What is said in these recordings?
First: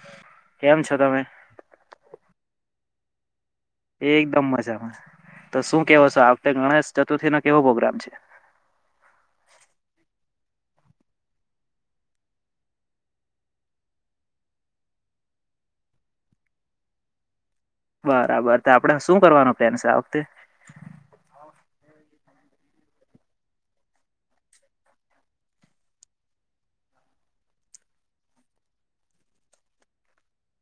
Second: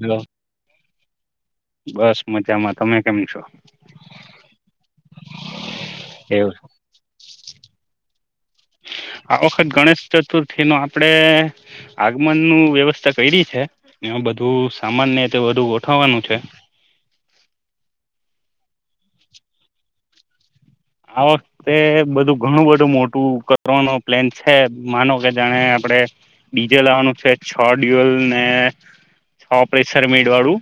Hello કેમ છો તમે? બસ મજામાં. તમે કેમ છો? એકદમ મજામાં. તો શું કેવો છો આ વખતે એવું ગણેશ ચતુર્થીનો કેવો પ્રોગ્રામ છે [inaudible] આ વખત ગણેશ ચતુર્થીનું આપડે આગમનનું વ્યવસ્થા કયરી છે. બધું સામાનને તે વધુ ગોઠવવાનું છે. બરાબર, તો આપડે શું કરવાનો પ્લાન છે આ વખતે. આ વખતે બધું ઘણું બધું મો ટુ કટવાનો પ્લેન છે માનો કે જાણે આપડે ડીજે લાવવાનું છે છ દિવસ ને છ પ્રેસર મેડવાળું.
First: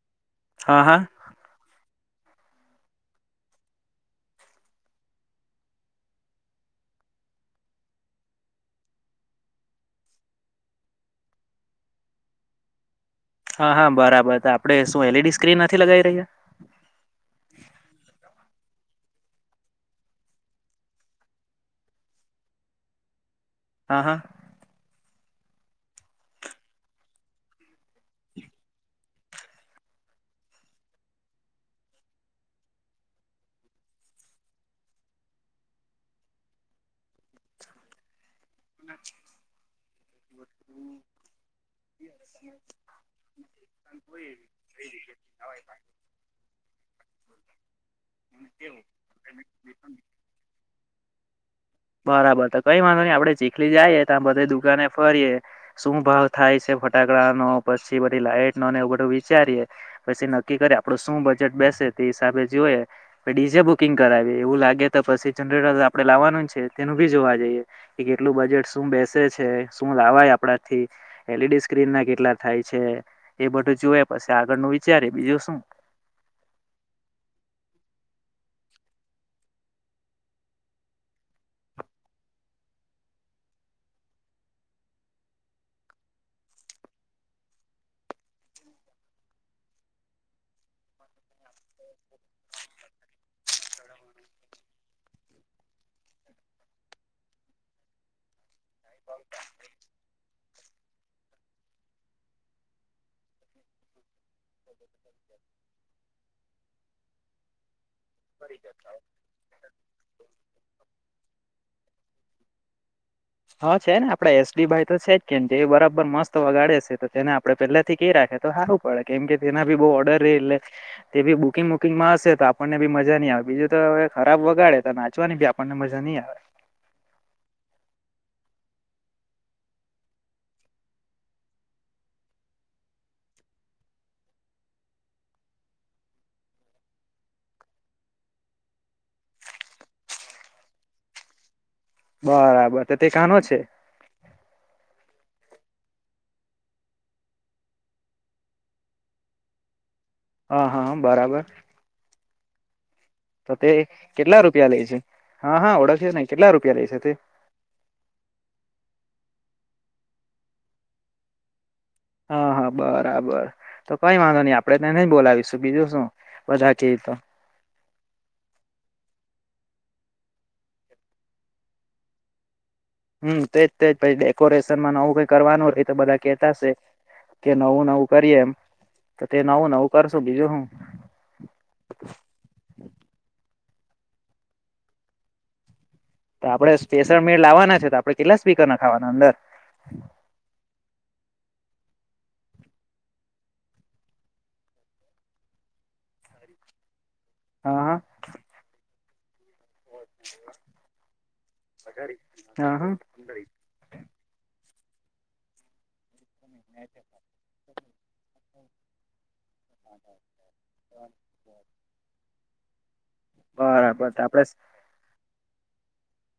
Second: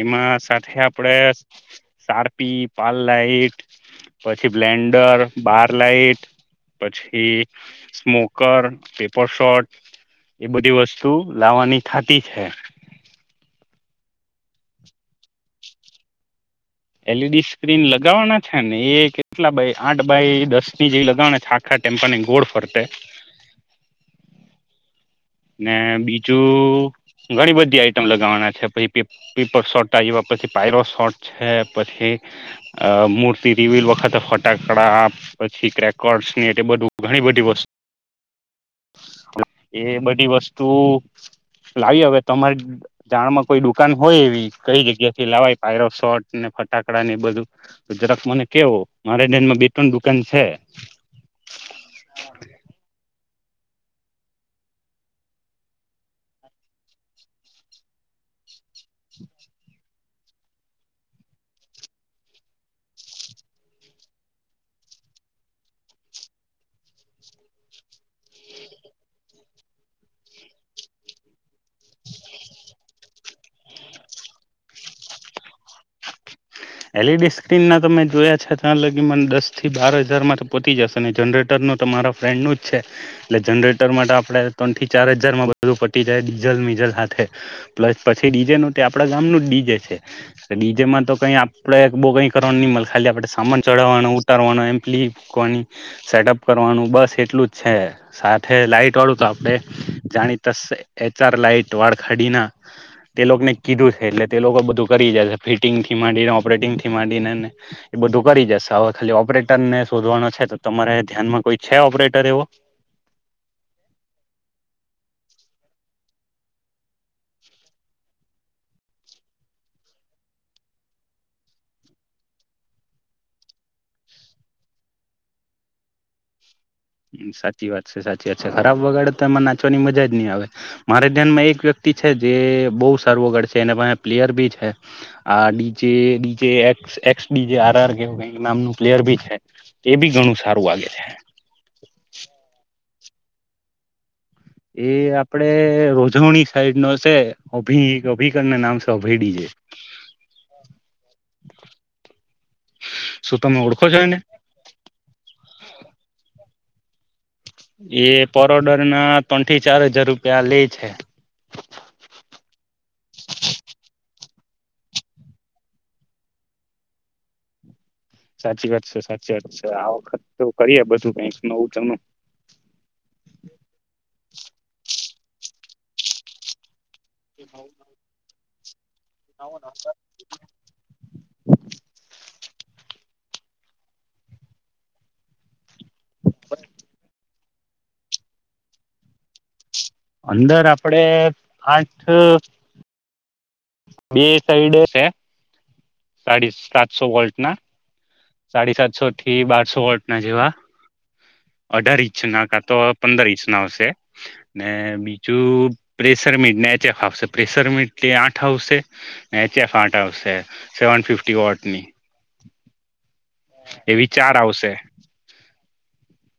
એમાં સાથે હા હા આપડે સારપી, પાલ લાઈટ પછી બ્લેન્ડર, બાર લાઈટ પછી સ્મોકર, પેપર શોટ. એ બધી વસ્તુ લાવવાની થાતી છે. હા હા, બરાબર આપડે શું એલઈડી સ્ક્રીન નથી લગાય રહ્યા? એલઈડી સ્ક્રીન લગાવાના છેને એ કેટલા બાય આઠ બાય દસની જેવી લગાવાના છે આખા ટેમ્પાની ગોળ ફરતે. હા હા. ને બીજું ઘણી બધી આઈટમ લગાવાના છે પહી પેપર સોટા જેવા પછી પાયરો શોટ છે પછી અ મૂર્તિ રિવિલ વખતે ફટાકડા પછી ક્રેકોર્ડસની એતે બધું ઘણી બધી વસ્તુ [inaudible] એ બ વસ્તુઓ લાવીએ હવે તમારી જાણમાં કોઈ દુકાન હોય એવી કઈ જગ્યાથી લાવાય પાયરોશૉટ ને ફટાકડાને એ બધું જરાક મને કેવો મારે ઘ્યાનમાં બે ત્રણ દુકાન છે. બરાબર તો કઈ વાંધોની આપડે ચી ખલી જાઈએ તા બધે દુકાને ફરીએ શું ભાવ થાય છે ફટાકડાનો પછી બધી લાઈટ લૉન એવું બધું વિચારીએ પછી નક્કી કરીએ આપડું શું બજેટ બેસે તે હિસાબે જોયે ડી જે બુકિંગ કરાવયે એવું લાગે તો પછી જનરેટર આપડે લાવવાનું જ છે. તેનું બી જોવા જઈએ કે કેટલું બજેટ, શું બેસે છે, શું લાવાય આપરાથી એલઈડી સ્ક્રીનના કેટલા થાય છે એ બધું જોયે પછી આગળનું વિચારે બીજું શુ [inaudible] એલઈડી સ્ક્રીનના તો મે જોયા છે તા લગીન દસથી બાર હજારમાં તો પતી જશે ને જનરેટર તમારા ફ્રેન્ડનું જ છે એટલે જનરેટર માટે આપરે ત્રણ થી ચાર હજારમાં બધું પટી જાય ડીઝલ ડીઝલ હાથે, પ્લસ પછી ડીજેનુ તે આપડા ગામનું જ ડીજે છે ડીજેમાં તો કઈ આ આપરે બો કઈ કરવાનું ની મલે ખાલી આપડે સામાન ચડાવાનું, ઉતારવાનું એમ પ્લી મૂકવાની સેટઅપ કર કરવાનું બસ એટલું જ છે સાત લાઈટ વાળું તો આપડે જાણીતા સે એચઆર લાઈટ વાળખાડીના તે લોકને કીધું છે એટલે તે લોકો બધું કરી જાય છે ફિટિંગથી માંડીને, ઓપરેટિંગથી માંડીને ને એ બધું કરી જશે હવે ખાલી ઓપરેટરને શોધવાનો છે તો તમારે ધ્યાનમાં કોઈ છે ઓપરેટર એવો? હા, છેને આપડા એસબી ભાઈતો છેજ કેની. જે બરાબર મસ્ત વગાડે છે તો તેને આપણે પેહલાથી કેય રાખે તો હારું પડે કેમકે તેનાં બી બો ઓર્ડર રેય એ તેબી બુકિંગ વુકિંગમાં હશે તો આપણને બી મ મજાની આવતી બીજુંતો હવે ખરાબ વગાડે તો નાચવાની બી આપણને મજાની આવે. સાચી વાત છે, સાચી વાત છે, ખરાબ વગાડે તો એમાં નાચવાની મજા જ ની આવે મારે ધ્યાનમાં એક વ્ય છે જે બો સારું વગાળે છે એના પાહે પ્લેયર બી છે આ ડીજે ડીજે એ એક્સ ડીજે આર આર [unintelligible] નામનું પ્લેયર બી છે એબી ઘણું સારું વાગે છે. બરાબર, તો તે કાનો છે? એ આપડે રોજોણી સાઈડ નો છે અભ અભિકર ના નામ છે અભયડી જે હા હા બરાબર શું તો તમે તે ઓળખો છો એને કેટલા રૂપિયા લે છે હા હા ઓળખશે ને કેટલા રૂપિયા લે છે તે એ પર ઓડર ના ત્રણ થી ચાર હજાર રૂપિયા લે છે. હા હા બરાબર તો કઈ વાંધો આપડે તને ન બોલાવીશું બીજું શું બધા તો સાચી વાત છે સાચી વાત છે આ વખત તો કરીએ બધું કઈક નવુંચનું હમ્મ તેજ તે પ ડેકોરેશનમાં નવું કઈ કરવાનું રય તો બધા કેતાશે કે નવું નવું કરીયએ એમ તો તે નવું નવું કરશું બીજું હું. તો આપડણે સ્પેશલ મિડ લવાના છે તો આપડણે કેટલા સ્પીકના ખાવાના અંદર અંદર આપડે આઠ બે સાઈડે સાડી સાતસો વોલ્ટ ના હા હા સાડી સાતસો થી બાર સોળ ના જેવા અઢાર ઇંચ ના કા હા તો હા પંદર ઇંચ ના આવશે. ને બીજું પ્રેશર મીટ ને એચ એફ આવશે પ્રેશર મીટ આઠ આવશે. એચ એફ આટ હાઉ છે સેવન ફિફ્ટી વોટ ની. બરાબર એવી તો ચાર આપડે આવશે.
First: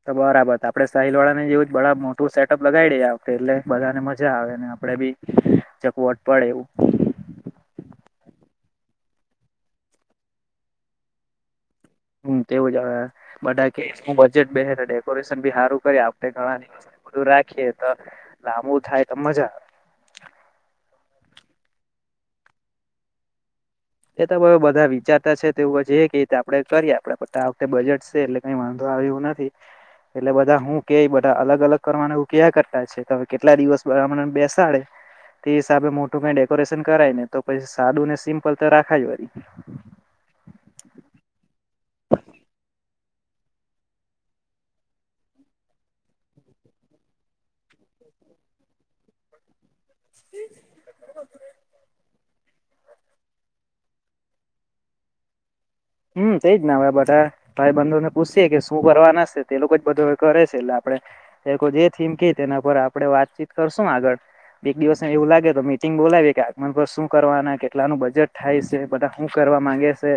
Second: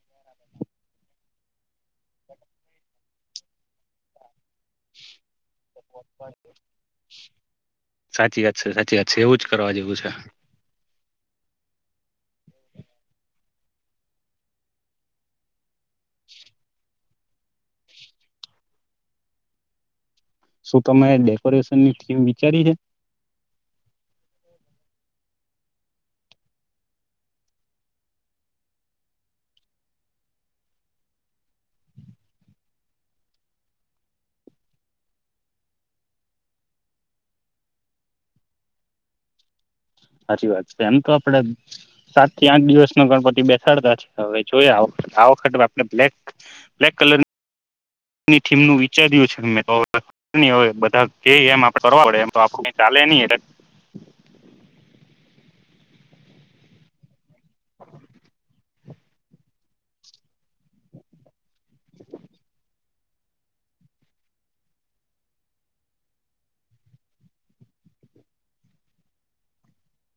તો બરાબર આપડે સાહલ વાળા ને જેવું જ બધા મોટું સેટઅપ લગાવી દે એટલે બધાને મજા આવે ને આપડે બી ચકવટ પડે એવું. સાચી વાત છે સાચી વાત છે એવું જ કરવા જેવું છે. હમ્મ તેવું જ બધા કે હું બજેટ બે ડેકોરેશન બી સારું કરી આપણે ગણા બધું રાખીએ તો લાંબુ થાય તો મજા આવે શું તમે ડેકોરેશનની થીમ વિચારી છે? એ તો હ બધા વિચારતા છે તોવું છે કે આપડે કરીએ આપડે આ વખતે બજેટ છે એટલે કઈ વાંધો નહી એવું નથી. એટલે બધા હું કે બધા અલગ અલગ કરવાના હું ક કરતા છે તો કેટલા દિવસ મને બેસાડે તે હિસાબે મોટું કઈ ડેકોરેશન કરાય ને તો પછ સાદું ને સિમ્પલ તો રાખાય જ વારી સાચી વાત છે એમ તો આપડે સાત થી આઠ દિવસ નો ગણપતિ બેસાડતા છે હવે જોયા આ વખતે આપણે બ્લેક બ્લેક કલર ની થીમ ની વિચાર્યું છે મેતો બધા એમ આપડે કરવા પડે એમ આપ ચાલે નહી એટ હમ તેજ ના બધા ભાઈબંધુને પૂછીએ કે શું શું કરવા નાશે તે લોકો જ બધો કરે છે એટલે આપડે એ લોકો જે થીમ કેય તેના પર આપડે વાતચીત કર શું આગળ એક દિવસ ને એવું લાગે તો મીટિંગ બોલાવી કે આગમન પર શું કરવાના કેટલાનું બજેટ થાય છે બધા શું કર કરવા માંગે છે.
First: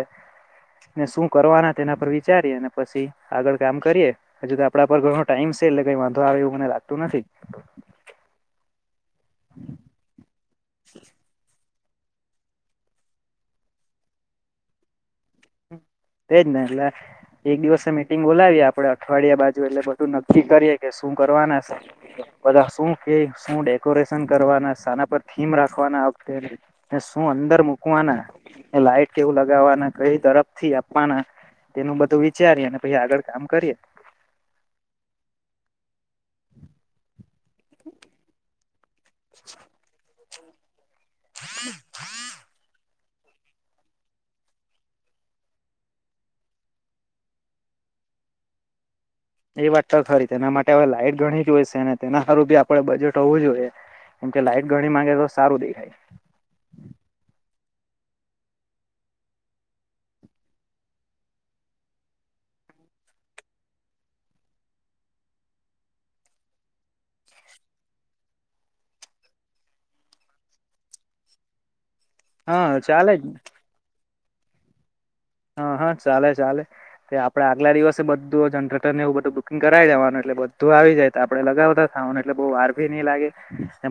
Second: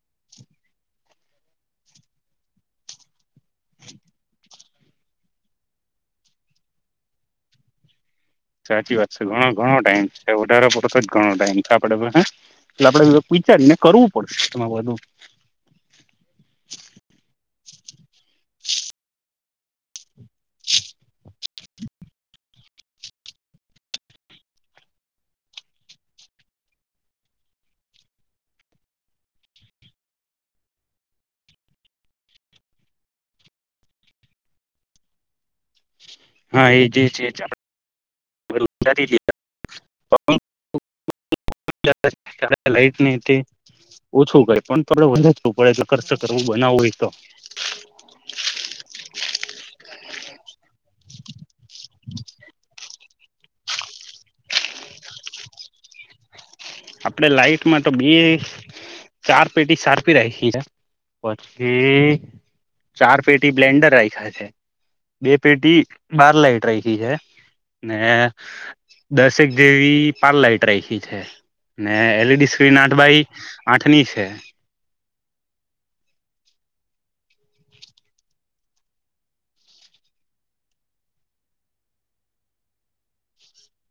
ને શું કરવાના તેના પર વિચારીએ અને પછી આગળ કામ કરીએે હજુ તો આપડા પર ઘણો ટાઈમ છે એટલે કઈ વાંધો એવું મને લાગતું નથી. સાચી વાત છે ઘણો ઘણો ટાઈમ છે વધારો પડતો જ ઘણો ટાઈમ આપડે પાહે એટલે આપડે થોડુક વિચારીને કરવું પડશે તમા બધું તેજ ને એટલે એક દિવસે મીટિંગ બોલાવી આપડે અઠવાડિયા બાજુ એટલે બધું નક્કી કરીએ કે શું કરવાના બધા શું કે શું ડેકોરેશન કરવાના પર થીમ રાખવાના શું અંદર મુકવાના લાઈટ કેવું લગાવવાના કઈ તરફથી ખવાના તેનું બધું વિચારીએ અને પછી આગળ કામ કરીએ હા એ જે છે આપ [unintelligible] ઓછું કરાય પણ થોડુ વધારે જું પડે એટલે કરચ કરવું બનાવવુંય તો [inaudible] એ વાત તો ખરી તેના માટે હવે લાઈટ ઘણી જ જોઈ છે ને તેના હું બી આપડે બજેટ હોવું જોઈએ કેમ કે લાઈટ ઘણી માંગે તો સારું દેખાય આપડે લાઈટમાં તો બી ચાર પેટી સારપી રાયખી છે પછી ચાર પેટી બ્લેન્ડર રાખ્યા છે બે પેટી બાર લાઇટ રાયખી છે. ને દસેક જેવી પાર લાઇટ રાયખી છે. ને એલઈડી હા સ્ક્રીન આઠ ચાલે બાય જ આઠની છે. હા હા ચાલે ચાલે કે આપડે આગલા દિવસે બધું જનરેટરને એવું બધું બુકિંગ કરાવી દેવાનું એટલે બધું આવી જાય તો આપણે લગાવતા એટલે બહુ વાર ભી નહી લાગે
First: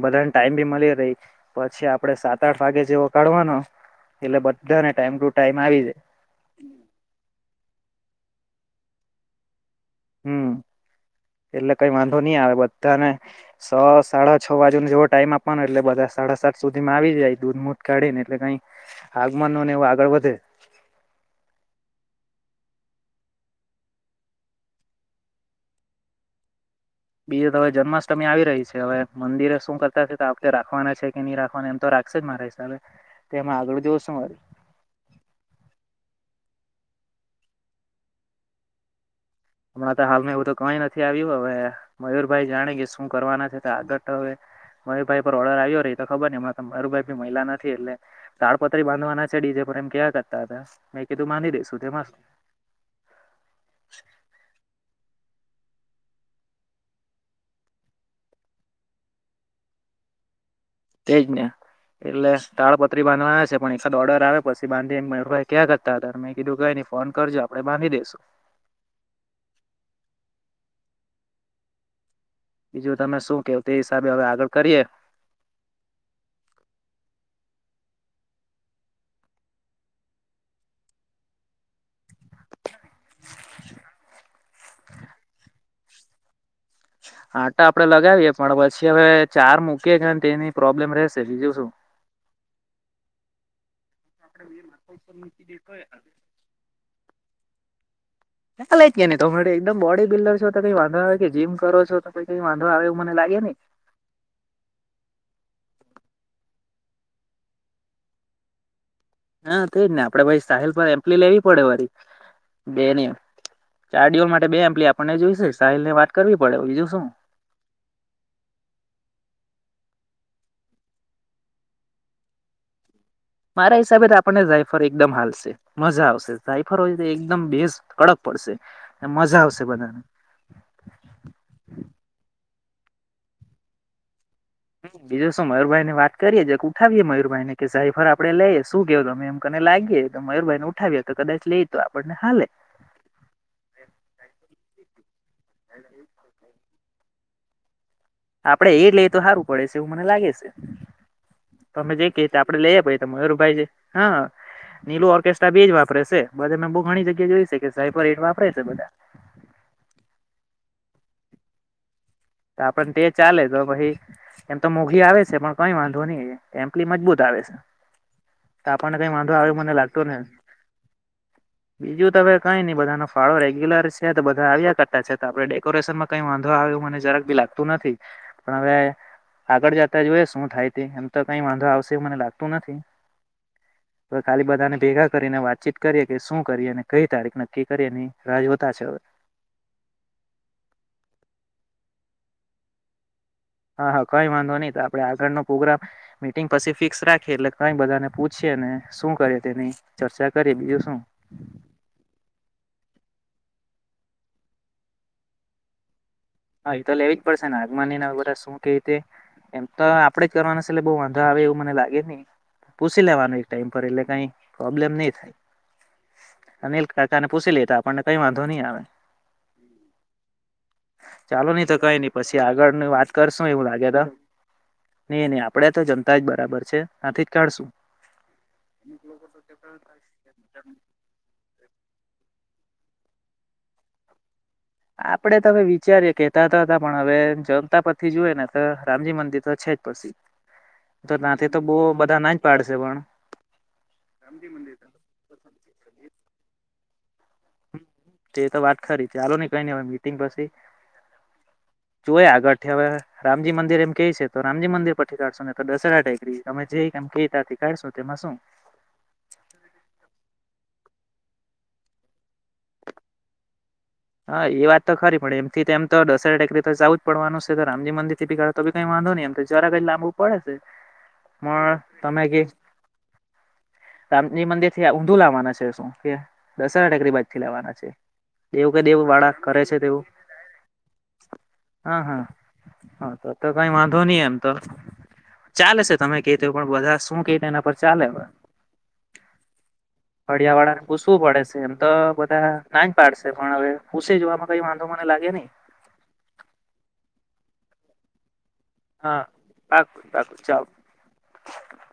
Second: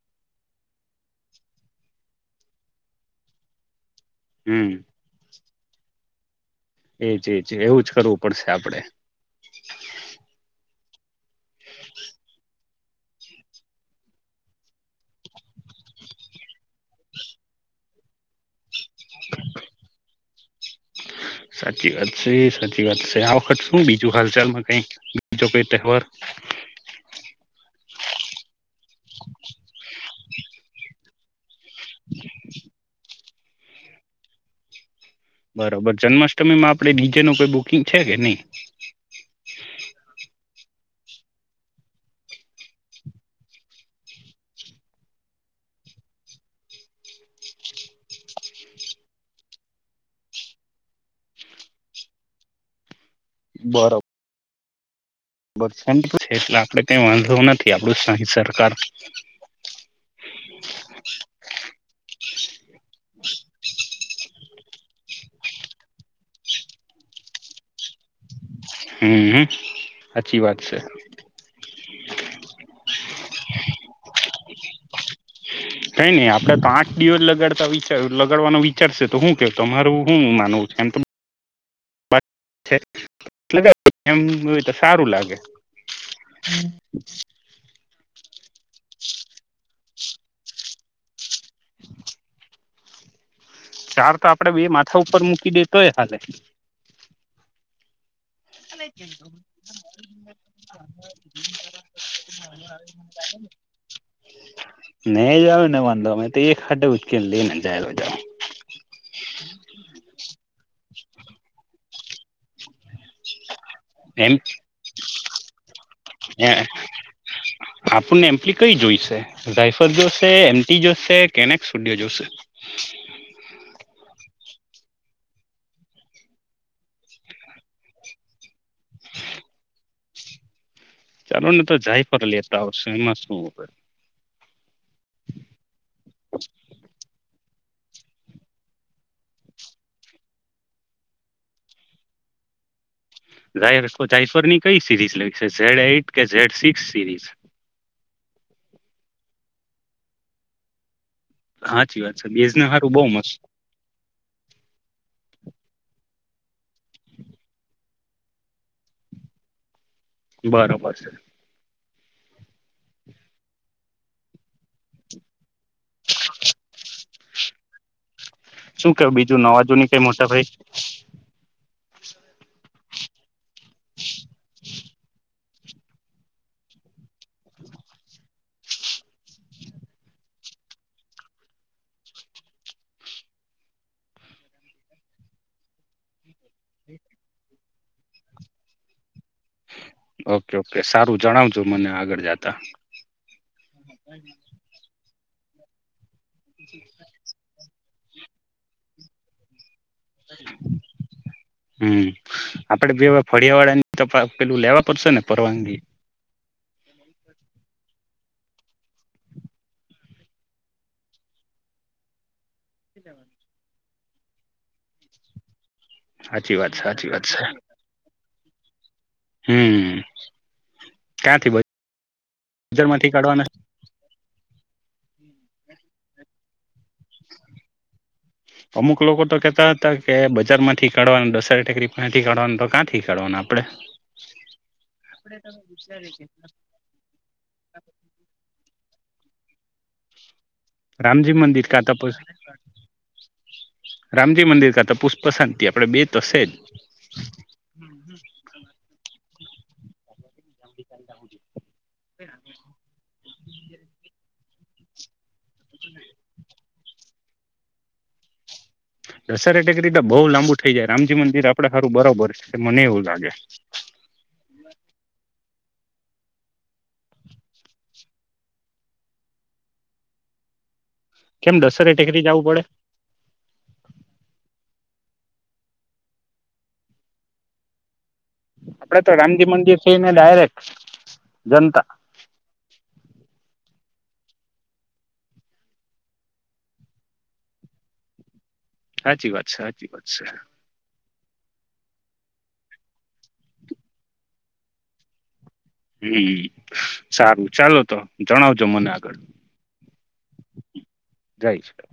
બધાને ટાઈમ બી મળી રહી પછી આપડે સાત આઠ વાગે જેવો પકડવાનો એટલે હમ બધાને ટાઈમ ટુ ટાઈમ આવી જાય એજ એજ એવું જ કરવું પડશે આપડે હમ એટલે કઈ વાંધો નહી આવે બધ બધાને છ સાડા છ બાજુ નો જેવો ટાઈમ આપવાનો એટલે બધા સાડા સાત સુધીમાં આવી જાય દૂધ મુધ કાઢી ને એટલે કઈ આગમન નોને એવું આગળ વધે સાચી વાત છે સાચી વાત છે આ વખત શું બીજું હાલચાલમાં કઈ બીજો કઈ તહેવાર [inaudible] બીજી તો હવે જન્માષ્ટમી આવી રહી છે હવે મંદિરે શું કરતા છે તો આપણે રાખવાના છે કે નહી રાખ વાના એમ તો રાખશે જ મારા હિસાબે તેમાં આગળ જોશુ વરી બરોબર જન્માષ્ટમીમાં આપે ડીજેનુ કોઈ બુકિંગ છે કે ની હમણાં તો હાલમાં એવું તો કઈ નથી આવ્યું હવે મયુરભાઈ જાણે કે શું કરવાના છે તો આગળ હવે માયુર ભાઈ પર ઓર્ડર આવ્યો રેય તો ખબર ને માયુર ભાઈ મયલા નથી એટલે તાડપત્રી બાંધવા ના છે ડીજે પર એમ કેયા કરતા હતા મેં કેધુ બાધી દઈસુ તે મા શું [inaudible] બરો બર છે એટલે આપડે કંઈ વાંધો નથી આપણું સાહી સરકાર [inaudible] તેજ ને એટલે તાળપત્રી બાંધવાના છે પણ ઓર્ડર આવે પછી બાંધી મયુરભાઈ ક્યા કરતા હતા મેં કીધું કયની ફોન કરજો આપડે બાંધી દેસુ હમ સાચી વાત છે. બીજું તમે શું કેવ તે હિસાબે હવે આગળ કરીએ કઈ નઈ આપડે તો આંઠ દિવર લગાડ તો વિ લગાડવાનો વિચારશે તો શું કેવ તમારું શું માનવું છે એમ એમ તો સારું લાગે આટા આપડે લગાવીએ પણ પછી હવે ચાર મૂકીએ કે તેની પ્રોબ્લેમ ર ચલીજ છું [inaudible] ચાર તો આપડે બે માથા ઉપર મૂકી દેતોય હાલે લ એકમ બોડી બિલ્ડર છો તો કઈ વાો આવે કે જીમ કરો છો તો કઈ વાંધો આવે મને એને નહી જાવ ને વાંધો અમે તો એક ખાે ઉચકેને લઈને જાય જા હા થજ ને આપડે ભાઈ સાહલ પર એમ્પલી લેવી પડે વારી બે નમ ચાર ડડીઓલ એમ માટે બે એમ્પલી આપણને જોઈશે સાહિલ ને વાત કરવી પડે બીજું શું આપણને એમ્પ્લી કઈ જોઈશે રાય જોશે એમ જોશે કેનેક સૂડ્ય જોશે મારા હિસાબે આપણને જાય સાફર એકદમ હાલશે મજા આવશે સાઈફર હોય તો એકદમ બેસ કડક પડશે મજા આવશે બધાને ચાલો ને તો જાય ફ લે એટલા વર્ષ એમાં શું હ બીજું શું મયુરભાઈ ને વાત કરીએે એક ઉઠાવીએે મયુરભાઈ ને કે સાઈ ફર આપડે લઈએ શું કેવ તમે એમ કને લાગીએ તો મયુરભાઈ ને ઉઠાવી તો કદાચ લઈએ તો આપણને હાલે જાય જાયસવર ની કઈ સીરીઝ લે ઝેડ એઈટ કે ઝેડ સિક્સ સિરીઝ આપડે એ લઈ તો સારું પડે છે એવું મને લાગે છે તોમે સાચી જે વાત કે છે આપડે બેઝને લઈએ સારું ભી બહુ તો મસ્ત મયુરભાઈ છે હા નીલો ઓર્કેસ્ટ્રા બીજ વાપરે છે બધા મેં બહું ઘણી જગ્યા જોઈ છે કે સાયબર હેટ વાપરે છે બધા બરોબર છે તો આપણ તે ચાલે તો પછી એમ તો મોંઘી આવે છે પણ કઈ વાંધો નહી એમલી મજબૂત આવે છે તો શું આપણને કે કઈ વાંધો બીજું આવે નવા મને જૂની લાગતો કઈ ને મોટા ભાઈ બીજું તો હવે કઈ નહી બધાનો ફાળો રેગ્યુલર છે તો બધા આવ્યા કરતા છે તો આપણે ડેકોરેશન માં કઈ વાંધો મને જરાક ભી લાગતું નથી પણ હવે આગળ જતા જોય શું થાય ત એમ તો કઈ વાંધો આવશે મને લાગતું નથી [unintelligible] [inaudible] હવે ખાલી બધાને ભેગા કરીને વાતચીત કરીએ કે શું કરીએ અને કઈ તારીખ નક્કી કરીએની રાહ જોતા છે હવે ઓકે ઓકે સારું જણાવજો મને આગળ જતા હા હા કઈ વાંધો નહી આપડે આગળનો પ્રોગ્રામ મીટિંગ પછી ફિક્સ રાખીએ એટલે કઈ બધાને પૂછીયે ને શું કરે તેની ચર્ચા કરીએ બીજું શું હમ આપડે બે વત ફળિયા વાળા ની તો પેલું લેવા પડશે ને પરવાનગી હા એ તો લેવી જ પડશે ને આગમાન બધા શું કે રીતે એમ તો આપડે જ કરવાના છે એટલે બઉ વાંધા આવે એવું મને લાગે ની પૂછી લેવાનું એક ટાઈમ એટલે કાય પ્રોબ્લેમ નહી થાય સાચી વાત અનિલ સાચી વાત કાકાને છે પૂછી લેતા આપણને કઈ વાંધો નહી આવે હમ ચાલો ક્યાંથી નઈ તો કઈ નઈ પછી આગળ બજાર ની વાત માંથી કાઢવાના કરશું એવું લાગે તો એ નહી આપડે તો જનતા જ બરાબર છે આથી જ કાઢશું અમુક લોકો તો કેતા હતા કે બજાર માંથી કાઢવાનું દસરી ટેકરીથી કાઢવાનું ક્યાંથી કરવાવાનું આપડે આપડે તો હવે વિચારીએે કેતા હતા હતા પણ હવે જનતા પછથી જોયએ ને તો રામજી મંદિર તો છે જ પછી રામજી તથી તો મંદિર બહુ કા બધા ના જ પાડશે પણ રામજી મંદિર ખાતા પુષ્પ શાંતિ આપડે બે તોશે જ તે તો વાત ખરી ચાલો નની કઈ ન હવે મીટિંગ પછી જોય આગળથી હવે રામજી મંદિર એમ કે છે તો રામજી મંદિર પરથી કાઢશો ને તો દશેરા ટેગરી તમે જે કે ત કાઢશો તેમાં શું દશેરે ટેકરી તો બહુ લાંબુ થઈ જાય રામજી મંદિર આપડે ખારું બરોબર છે મને એવું લાગે હા એ વાત તો ખરી પડે એમથી એમ તો દસરા ટેકરી તો જવું જ પડવાનું છે તો રામજી મંદિરથી‌ ભી કાડે વાંધો નહી એમ જરા કજ લાંબુ પડે છે. કેમ પણ દશેરે તમે ટેકરી જવું કે પડે રામજી મંદિર ઊંધું લાવવાના છે શું કે દસરા ટેકરી બાજથી લાવવાના છે. દેવું કે આપડે દેવું તો વાળા રામજી કરે છે મંદિર તેવું થઈને ડાયરેક્ટ જનતા હા હા તો તો કઈ વાંધો ની એમ તો ચાલે છે તમે કે તો પણ બધા શું કેય તેના પર ચાલે હવે સાાચી વાત છે સાાચી વાત છે. પૂસવું પડે છે એમ તો બધા ના જ પાડશે પણ હવે પૂસે જોવામાં કઈ વાંધો મને લાગે નહી. હમ સારું ચાલો તો જણાવજો મને આગળ હા પાકું પાકું ચાલ જાય છે.